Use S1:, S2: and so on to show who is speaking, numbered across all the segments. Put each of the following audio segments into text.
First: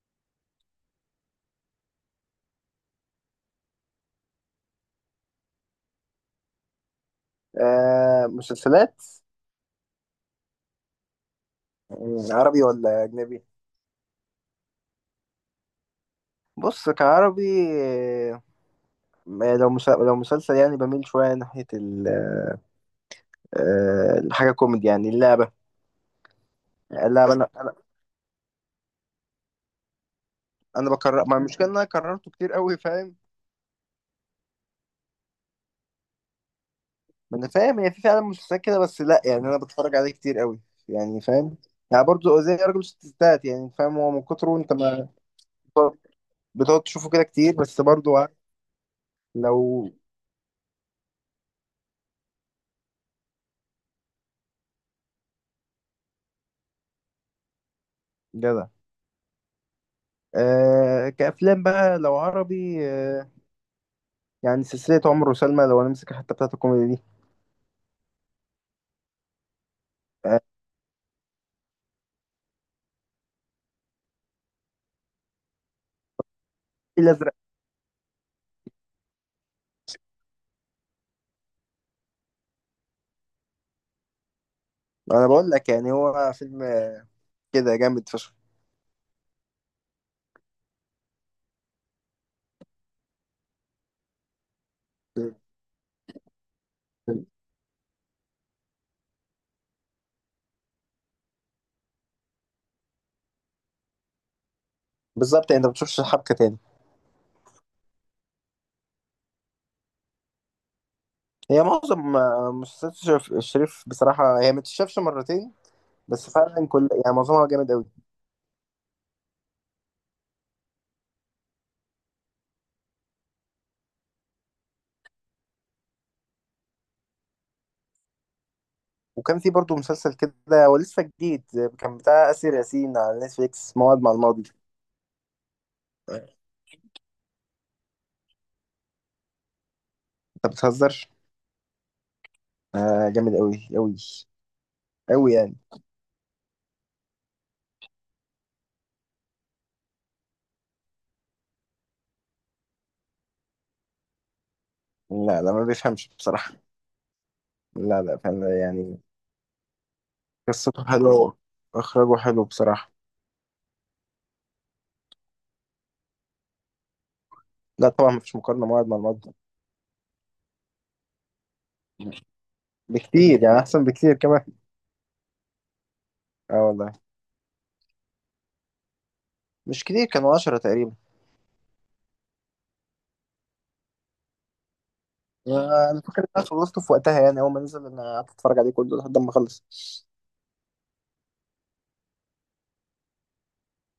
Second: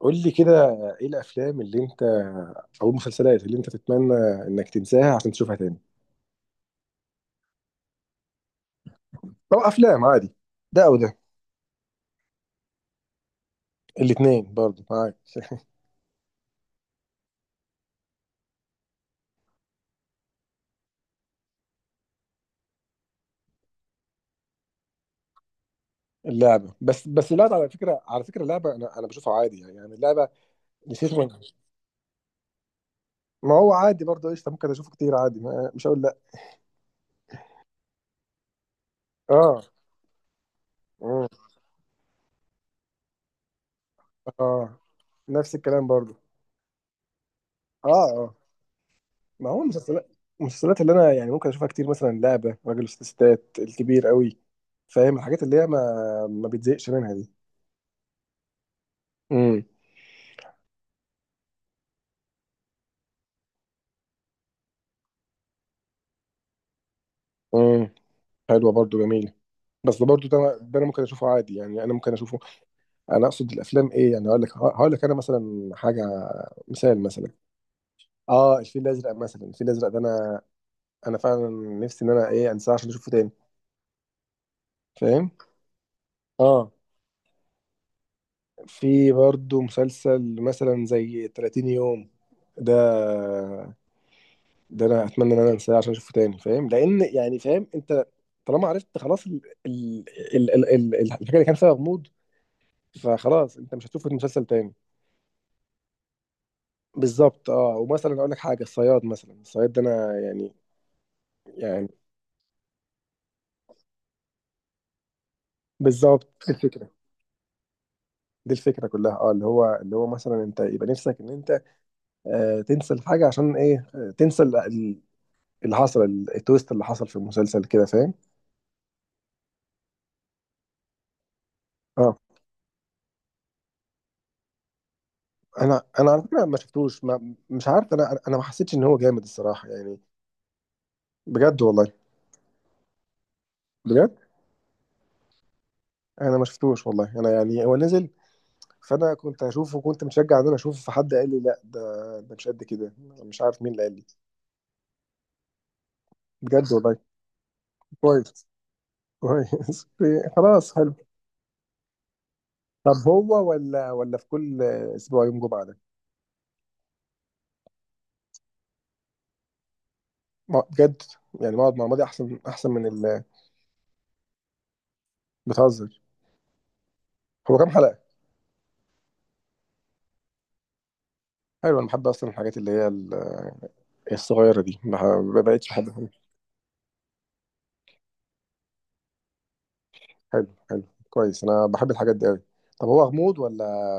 S1: قول لي كده، ايه الافلام اللي انت او المسلسلات اللي انت تتمنى انك تنساها عشان تشوفها تاني،
S2: آه مسلسلات.
S1: او افلام عادي، ده او ده؟
S2: عربي ولا أجنبي؟
S1: الاثنين برضه معاك.
S2: بص كعربي. آه، لو مسلسل يعني بميل شوية ناحية الحاجة كوميدي يعني اللعبة.
S1: اللعبه،
S2: يعني
S1: بس
S2: اللعبة أنا
S1: اللعبه، على
S2: أنا
S1: فكره على فكره اللعبه انا بشوفها عادي، يعني اللعبه.
S2: أنا
S1: نسيت
S2: بكرر،
S1: من-
S2: ما المشكلة إن أنا كررته كتير قوي، فاهم؟
S1: ما هو عادي برضه، قشطه، ممكن اشوفه كتير عادي، ما مش هقول لا.
S2: ما أنا فاهم، هي في فعلا مسلسلات كده، بس لأ يعني أنا
S1: اه،
S2: بتفرج عليه كتير قوي، يعني
S1: اه،
S2: فاهم؟ يعني برضه زي راجل ستات، يعني فاهم، هو من كتره أنت
S1: آه.
S2: ما
S1: نفس الكلام برضه.
S2: بتقعد تشوفه كده كتير، بس
S1: اه،
S2: برضه
S1: اه. ما هو
S2: لو
S1: المسلسلات، المسلسلات اللي انا يعني ممكن اشوفها كتير، مثلا لعبه، راجل وست ستات، الكبير قوي، فاهم؟ الحاجات اللي هي ما بتزهقش منها دي.
S2: جدع.
S1: امم
S2: آه كأفلام بقى، لو عربي، يعني سلسلة عمر وسلمى، لو هنمسك حتى بتاعت الكوميدي دي.
S1: امم حلوه برضو، جميله. بس ده برضو
S2: آه،
S1: ده، انا ممكن اشوفه عادي، يعني انا ممكن اشوفه. انا اقصد الافلام ايه، يعني هقول لك انا مثلا حاجه، مثال مثلا.
S2: الأزرق.
S1: اه، الفيل الازرق مثلا. الفيل الازرق ده انا فعلا نفسي ان انا ايه انساه عشان اشوفه تاني،
S2: أنا
S1: فاهم؟
S2: بقول لك يعني هو فيلم
S1: اه،
S2: كده جامد فشخ.
S1: في برضو مسلسل مثلا زي 30 يوم. ده ده انا اتمنى ان انا انساه عشان اشوفه تاني، فاهم؟ لان يعني فاهم انت، طالما عرفت خلاص، ال... الحاجه اللي كان فيها غموض، فخلاص انت مش هتشوف المسلسل تاني.
S2: بالظبط، يعني أنت ما بتشوفش حبكة تاني.
S1: بالظبط، اه، ومثلا اقول لك حاجه، الصياد مثلا. الصياد ده انا يعني،
S2: هي
S1: يعني
S2: معظم مسلسلات الشريف بصراحة هي ما تتشافش مرتين،
S1: بالظبط
S2: بس
S1: دي
S2: فعلا كل
S1: الفكره.
S2: يعني معظمها جامد قوي.
S1: دي الفكره كلها، اه، اللي هو مثلا انت يبقى نفسك ان انت آه تنسى الحاجه، عشان ايه آه تنسى اللي حصل، التويست اللي حصل في المسلسل كده، فاهم؟
S2: وكان في برضه مسلسل كده، هو لسه جديد، كان
S1: اه،
S2: بتاع آسر ياسين على نتفليكس، موعد مع الماضي.
S1: انا على
S2: آه،
S1: فكره ما شفتوش، ما مش عارف، انا ما حسيتش ان هو جامد الصراحه، يعني.
S2: أنت بتهزر.
S1: بجد والله.
S2: آه جامد قوي قوي
S1: بجد.
S2: قوي يعني.
S1: انا ما شفتوش والله. انا يعني هو نزل، فانا كنت هشوفه وكنت مشجع ان انا اشوفه، فحد قال لي لا، ده مش قد كده. مش عارف مين اللي قال لي.
S2: لا لا ما بيفهمش بصراحة.
S1: بجد والله.
S2: لا لا
S1: كويس،
S2: فعلا يعني.
S1: كويس. خلاص
S2: قصته
S1: حلو.
S2: حلوة وإخراجه حلو بصراحة.
S1: طب هو ولا في كل اسبوع يوم جمعه ده؟
S2: لا طبعا مفيش مقارنة، موعد مع الموعد
S1: بجد، يعني بقعد مع ماضي احسن، احسن من ال...
S2: بكتير يعني، أحسن بكتير كمان.
S1: بتهزر؟
S2: اه والله.
S1: هو كام حلقه؟
S2: مش كتير، كانوا 10 تقريبا.
S1: حلو، انا بحب اصلا الحاجات اللي هي الصغيره دي، ما بقتش
S2: أنا
S1: بحب.
S2: فاكر إن أنا خلصته في وقتها، يعني أول ما نزل أنا قعدت أتفرج عليه كله لحد ما خلص.
S1: حلو، حلو. كويس، انا بحب الحاجات دي قوي. طب هو غموض، ولا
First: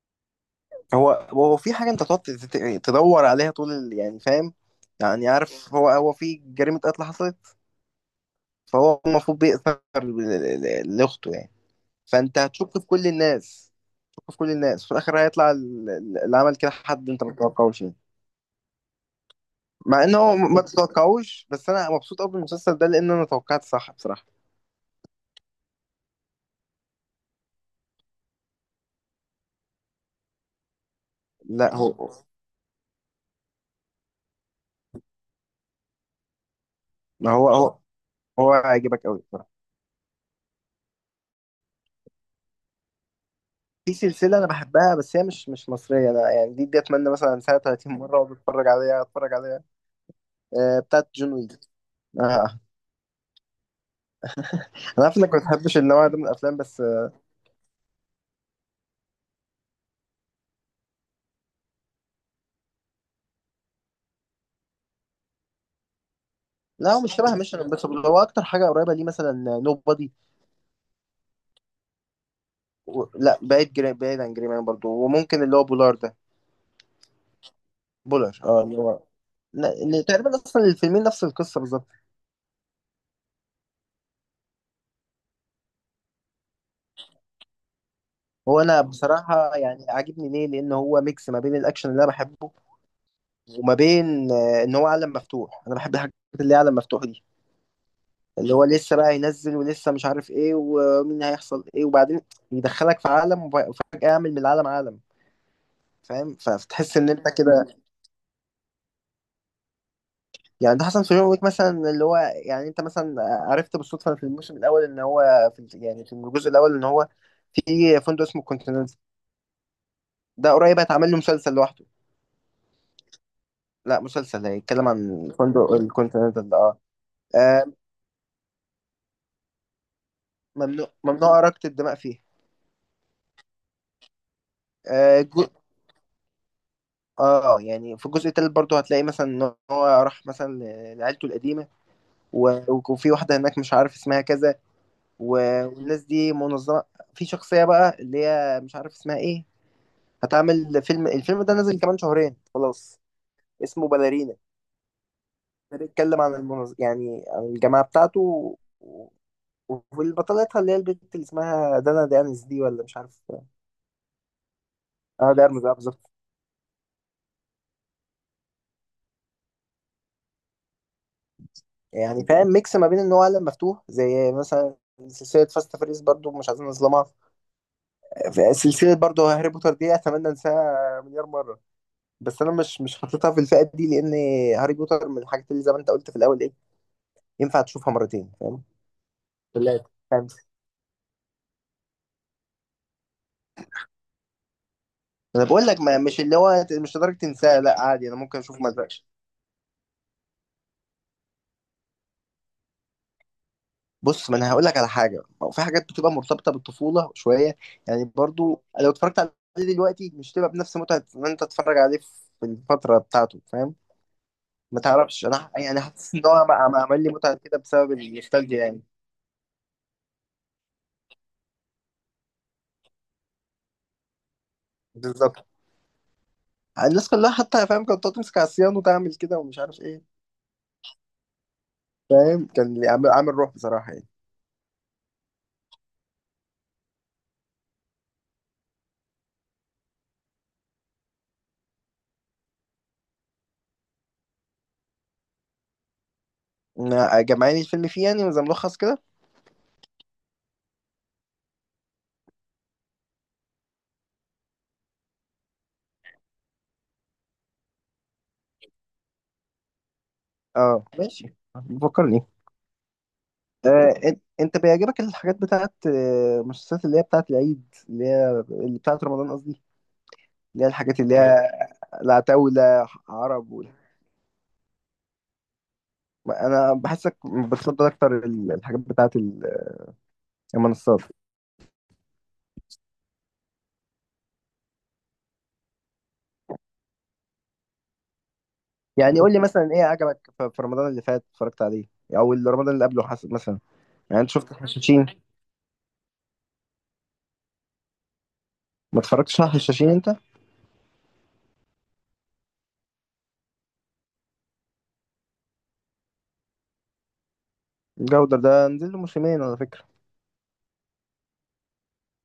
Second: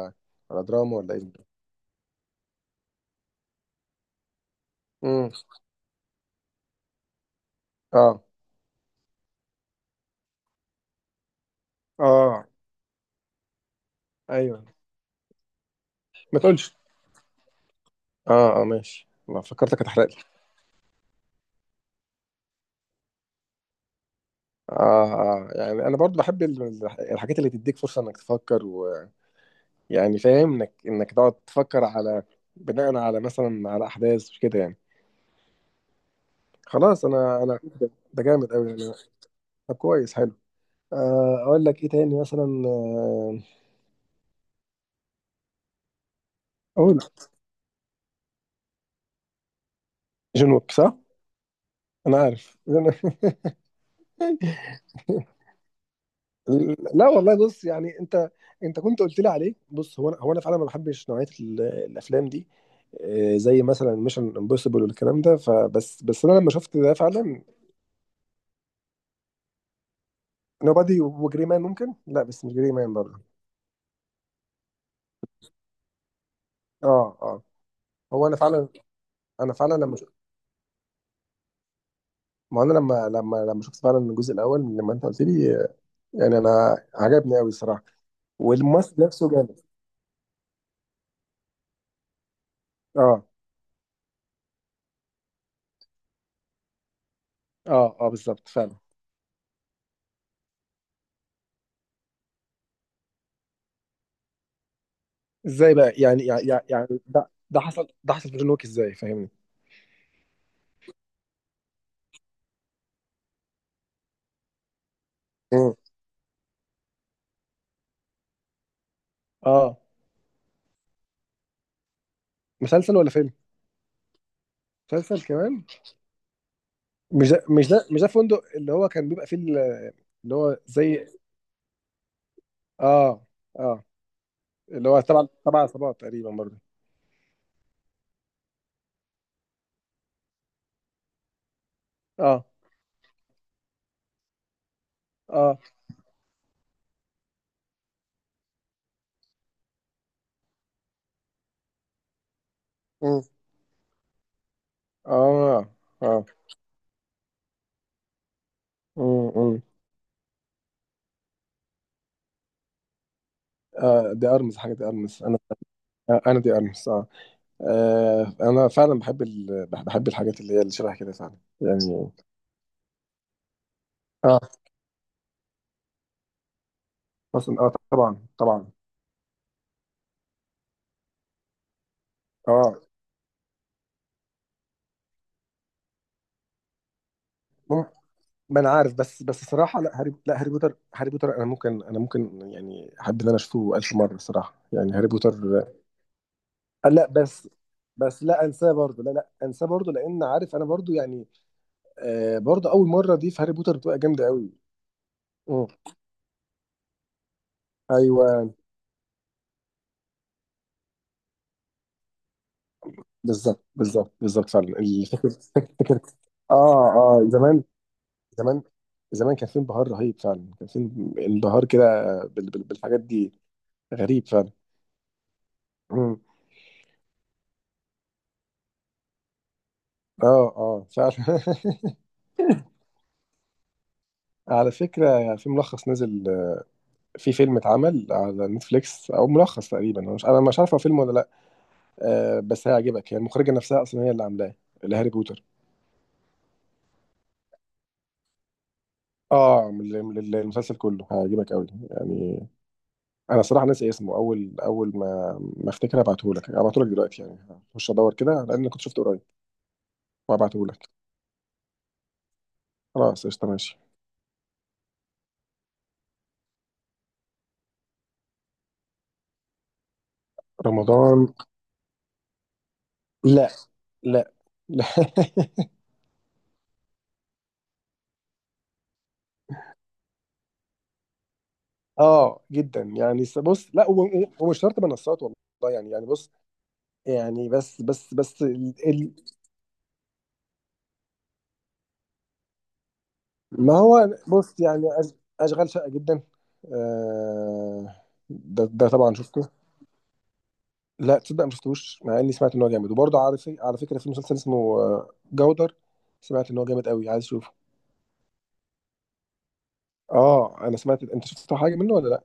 S1: ولا دراما،
S2: هو
S1: ولا ايه؟
S2: هو في حاجة أنت تقعد تدور عليها طول يعني فاهم، يعني
S1: امم
S2: عارف، هو في جريمة قتل حصلت.
S1: اه،
S2: فهو المفروض بيأثر لأخته يعني. فأنت
S1: اه،
S2: هتشك في كل الناس، تشك في كل
S1: ايوه.
S2: الناس، في الآخر هيطلع اللي
S1: ما
S2: عمل
S1: تقولش.
S2: كده حد أنت ما تتوقعوش يعني.
S1: اه، اه، ماشي، ما فكرتك
S2: مع
S1: هتحرق لي.
S2: ان هو ما تتوقعوش، بس انا مبسوط قوي بالمسلسل ده لان انا توقعت صح بصراحه.
S1: آه، اه، آه، يعني انا برضو بحب الحاجات اللي تديك فرصه انك تفكر، ويعني فاهم انك تقعد
S2: لا
S1: تفكر
S2: هو،
S1: على، بناء على مثلا على احداث كده، يعني خلاص،
S2: ما
S1: انا
S2: هو،
S1: انا
S2: هو
S1: ده جامد
S2: هو
S1: قوي يعني.
S2: هيعجبك قوي بصراحه.
S1: طب كويس، حلو. آه اقول لك ايه تاني مثلا، آه
S2: في سلسله انا بحبها بس هي مش مصريه، انا يعني دي
S1: اقول،
S2: اتمنى مثلا سنه 30 مره اقعد اتفرج عليها اتفرج عليها.
S1: جون ويك،
S2: آه
S1: صح.
S2: بتاعت جون ويك.
S1: انا
S2: آه.
S1: عارف.
S2: آه. انا عارف انك ما بتحبش النوع ده من الافلام، بس
S1: لا والله، بص يعني انت، انت كنت قلت لي عليه. بص هو انا، هو انا فعلا ما بحبش نوعيه الافلام دي، آه، زي مثلا ميشن امبوسيبل والكلام ده، فبس بس انا لما شفت ده
S2: لا هو مش شبه
S1: فعلا.
S2: ميشن امبوسيبل، هو اكتر حاجه قريبه ليه مثلا نو بادي.
S1: نوبادي وجري مان ممكن، لا بس مش جري مان برضه.
S2: لا بعيد، بعيد عن جري مان برضه، وممكن اللي هو بولار ده.
S1: اه، اه، هو انا
S2: بولار اه
S1: فعلا،
S2: اللي هو،
S1: انا
S2: لا،
S1: فعلا لما
S2: اللي
S1: شفت،
S2: تقريبا اصلا الفيلمين نفس القصه بالظبط.
S1: ما انا لما شفت فعلا الجزء الاول لما انت قلت لي، آه، يعني انا عجبني قوي الصراحه،
S2: هو انا
S1: والممثل نفسه
S2: بصراحه
S1: جامد.
S2: يعني عاجبني ليه لان هو ميكس ما بين الاكشن اللي انا بحبه،
S1: اه،
S2: وما بين ان هو عالم مفتوح، انا بحب الحاجات اللي هي عالم مفتوح دي،
S1: اه، اه، بالظبط
S2: اللي هو
S1: فعلا.
S2: لسه بقى ينزل ولسه مش عارف ايه ومين هيحصل ايه، وبعدين يدخلك في عالم وفجاه يعمل من العالم عالم.
S1: ازاي بقى يعني،
S2: فاهم
S1: يعني يعني
S2: فتحس ان انت
S1: ده
S2: كده.
S1: حصل، ده حصل في جون ويك ازاي، فاهمني؟
S2: يعني ده حصل في جون ويك مثلا، اللي هو يعني انت مثلا عرفت بالصدفه في الموسم الاول ان هو في، يعني في الجزء الاول ان هو في فندق اسمه كونتيننتال.
S1: اه،
S2: ده قريب هيتعمل له مسلسل لوحده.
S1: مسلسل ولا فيلم؟
S2: لا مسلسل هيتكلم
S1: مسلسل
S2: عن
S1: كمان.
S2: فندق الكونتيننتال اه.
S1: مش ده
S2: آه،
S1: مش ده مش ده فندق اللي هو كان بيبقى فيه اللي هو
S2: ممنوع
S1: زي.
S2: ممنوع إراقة الدماء فيه.
S1: اه، اه، اللي هو
S2: آه
S1: تبع
S2: جو...
S1: تبع عصابات تقريبا برضه.
S2: اه يعني في الجزء التالت برضه هتلاقي مثلا ان هو راح مثلا لعيلته القديمه
S1: اه،
S2: و... وفي واحده هناك مش عارف اسمها كذا و...
S1: اه.
S2: والناس دي منظمه. في شخصيه بقى اللي هي مش عارف اسمها ايه، هتعمل فيلم، الفيلم ده نازل كمان شهرين خلاص،
S1: مم.
S2: اسمه باليرينا.
S1: اه،
S2: ده بيتكلم
S1: اه.
S2: عن يعني عن الجماعه بتاعته و...
S1: مم. مم.
S2: وفي بطلتها اللي هي البنت اللي اسمها دانا دانس دي، ولا مش عارف.
S1: آه، دي ارمس حاجه، دي ارمس،
S2: اه
S1: انا.
S2: ده ارمز اه بالظبط.
S1: آه انا دي ارمس اه. آه، انا فعلا بحب ال... بحب الحاجات اللي هي اللي شبه كده فعلا، يعني.
S2: يعني فاهم، ميكس ما بين ان هو عالم مفتوح، زي
S1: اه
S2: مثلا سلسلة فاست فريز برضو مش عايزين نظلمها.
S1: اصلا، اه طبعا،
S2: في
S1: طبعا.
S2: سلسلة برضو هاري بوتر دي، اتمنى انساها مليار مرة، بس انا
S1: اه،
S2: مش حاططها في الفئة دي، لان هاري بوتر من الحاجات اللي زي ما انت قلت في الاول ايه، ينفع تشوفها مرتين
S1: ما
S2: فاهم.
S1: انا عارف، بس الصراحه
S2: ثلاثة
S1: لا، هاري، لا هاري
S2: خمسة،
S1: بوتر، هاري بوتر انا ممكن يعني احب ان انا اشوفه 1000 مره الصراحه، يعني هاري
S2: انا
S1: بوتر.
S2: بقول لك، ما مش اللي هو
S1: آه،
S2: مش
S1: لا،
S2: لدرجة
S1: بس
S2: تنساها، لا عادي انا
S1: بس
S2: ممكن
S1: لا
S2: اشوف ما
S1: انساه برضه،
S2: ازهقش.
S1: لا لا انساه برضه لان عارف انا برضه يعني، آه، برضه اول مره دي في هاري بوتر بتبقى جامده
S2: بص ما
S1: قوي.
S2: انا هقول لك على حاجه، هو في
S1: مم.
S2: حاجات بتبقى مرتبطه بالطفوله شويه. يعني
S1: ايوه.
S2: برضو لو اتفرجت عليه دلوقتي مش تبقى بنفس متعه ان انت تتفرج عليه في الفتره بتاعته
S1: بالظبط،
S2: فاهم.
S1: بالظبط، بالظبط فعلا.
S2: ما تعرفش، انا يعني حاسس ان هو بقى ما
S1: اه،
S2: عمل لي
S1: اه.
S2: متعه كده
S1: زمان،
S2: بسبب
S1: زمان،
S2: النوستالجيا يعني.
S1: زمان كان في انبهار رهيب فعلا. كان في انبهار كده بالحاجات دي. غريب فعلا.
S2: بالظبط.
S1: مم.
S2: الناس كلها حتى فاهم كانت تقعد تمسك على الصيان وتعمل كده ومش عارف ايه.
S1: اه، اه، فعلا.
S2: فاهم كان عامل روح بصراحه يعني.
S1: على فكرة في ملخص نزل، في فيلم اتعمل على نتفليكس، او ملخص تقريبا، انا مش عارف هو فيلم ولا لا. آه، بس هيعجبك يعني. المخرجة نفسها اصلا هي اللي عاملاه، اللي هاري بوتر.
S2: إن جمعاني الفيلم فيه يعني زي ملخص كده.
S1: اه، من المسلسل كله، هيعجبك قوي يعني. انا صراحة ناسي اسمه. اول ما افتكر هبعته لك، هبعته لك دلوقتي يعني. هخش ادور كده لان كنت شفته قريب، وهبعته
S2: اه
S1: لك.
S2: ماشي بفكرني.
S1: خلاص قشطة، ماشي.
S2: انت بيعجبك الحاجات بتاعت المسلسلات اللي هي بتاعت العيد، اللي هي اللي بتاعت رمضان قصدي، اللي هي الحاجات اللي
S1: رمضان.
S2: أيوة. هي العتاولة،
S1: لا،
S2: عرب وال...
S1: لا، لا.
S2: انا بحسك بتفضل اكتر الحاجات بتاعت المنصات.
S1: اه، جدا، يعني بص لا، ومش شرط منصات والله، يعني، يعني بص، يعني بس ال... ال...
S2: يعني قول لي مثلا ايه عجبك في رمضان اللي فات اتفرجت عليه، او اللي رمضان اللي قبله حسب مثلا.
S1: ما هو
S2: يعني انت شفت
S1: بص يعني
S2: الحشاشين؟
S1: اشغال شقة جدا، آه... ده
S2: ما
S1: طبعا
S2: اتفرجتش على
S1: شفته.
S2: الحشاشين انت.
S1: لا تصدق ما شفتوش، مع اني سمعت ان هو جامد. وبرضه على في... على فكرة في مسلسل اسمه آه، جودر، سمعت ان هو جامد قوي، عايز اشوفه.
S2: الجودر ده نزل له موسمين على فكرة.
S1: اه، انا سمعت، انت شفت حاجة منه ولا لا؟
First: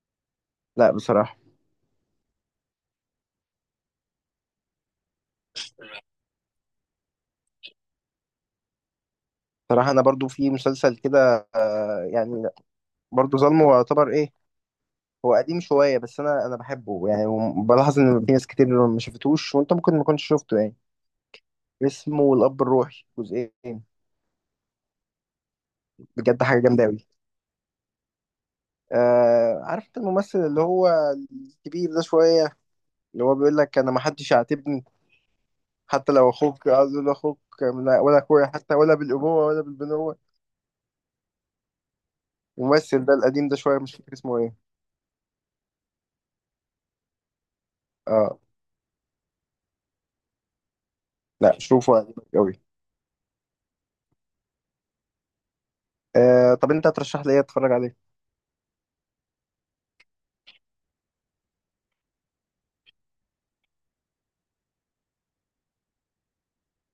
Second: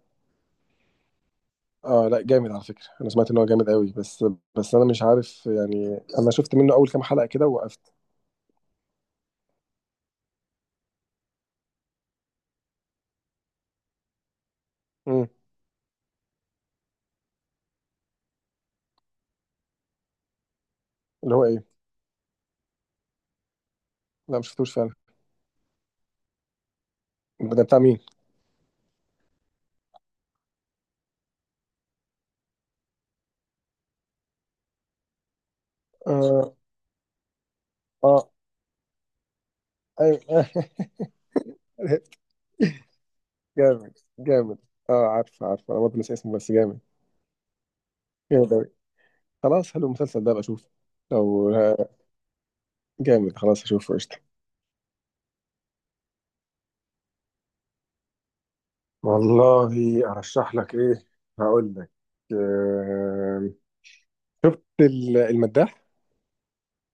S2: لا بصراحة.
S1: اه لا جامد، على فكرة انا سمعت ان هو جامد قوي، بس انا مش عارف يعني. انا شفت منه اول كام حلقة كده ووقفت.
S2: بصراحة انا برضو في مسلسل كده، يعني برضو ظلمه يعتبر ايه.
S1: امم.
S2: هو قديم شوية بس أنا بحبه يعني، وبلاحظ إن في ناس كتير ما شافتوش وأنت ممكن ما كنتش شفته يعني.
S1: اللي هو ايه؟
S2: اسمه الأب الروحي، جزئين.
S1: لا ما شفتوش فعلا.
S2: بجد حاجة جامدة أوي.
S1: ده بتاع مين؟
S2: آه عارف أنت الممثل اللي هو الكبير ده شوية، اللي هو بيقول لك أنا ما حدش يعاتبني حتى لو
S1: اه،
S2: أخوك، عايز أقول أخوك ولا
S1: اه،
S2: أخويا حتى، ولا بالأبوة ولا بالبنوة.
S1: ايوه. عرفت.
S2: الممثل ده القديم ده شوية مش
S1: جامد،
S2: فاكر اسمه إيه.
S1: جامد. اه، عارف، عارف، انا برضه ناسي اسمه بس جامد،
S2: آه
S1: جامد اوي. خلاص حلو، المسلسل ده ابقى اشوفه لو،
S2: لا شوفه هيعجبك أوي.
S1: جامد، خلاص اشوفه قشطة.
S2: آه طب أنت هترشح لي إيه أتفرج عليه؟
S1: والله ارشح لك ايه، هقول لك، آه... شفت المداح؟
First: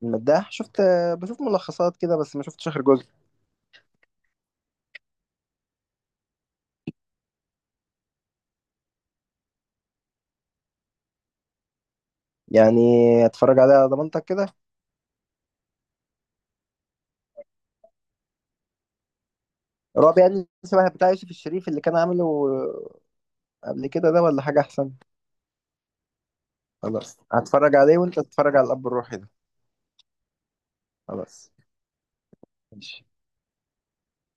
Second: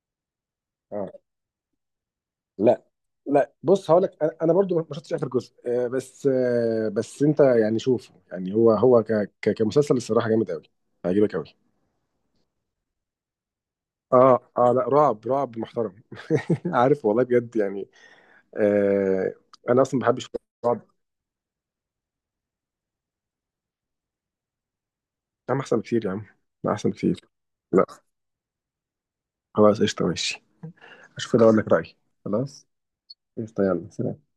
S2: المداح شفت،
S1: آه.
S2: بشوف ملخصات كده بس ما شفتش آخر
S1: لا،
S2: جزء.
S1: لا بص هقول لك انا، أنا برضو ما شفتش اخر جزء، آه بس، آه بس انت يعني شوفه، يعني هو هو كمسلسل الصراحه جامد قوي، هيعجبك قوي.
S2: يعني اتفرج عليها على ضمانتك كده؟
S1: اه، اه، لا، رعب، رعب محترم. عارف والله بجد يعني، آه، انا اصلا ما
S2: رعب
S1: بحبش
S2: يعني
S1: الرعب.
S2: شبه بتاع يوسف الشريف اللي كان عامله قبل كده ده، ولا حاجة أحسن؟
S1: يا عم احسن بكتير، يا عم لا احسن
S2: خلاص
S1: بكتير.
S2: هتفرج
S1: لا،
S2: عليه وأنت تتفرج على الأب الروحي ده.
S1: خلاص قشطه، ماشي. اشوف كده
S2: خلاص
S1: اقول لك رايي. خلاص،
S2: ماشي.
S1: قشطه، يلا، سلام.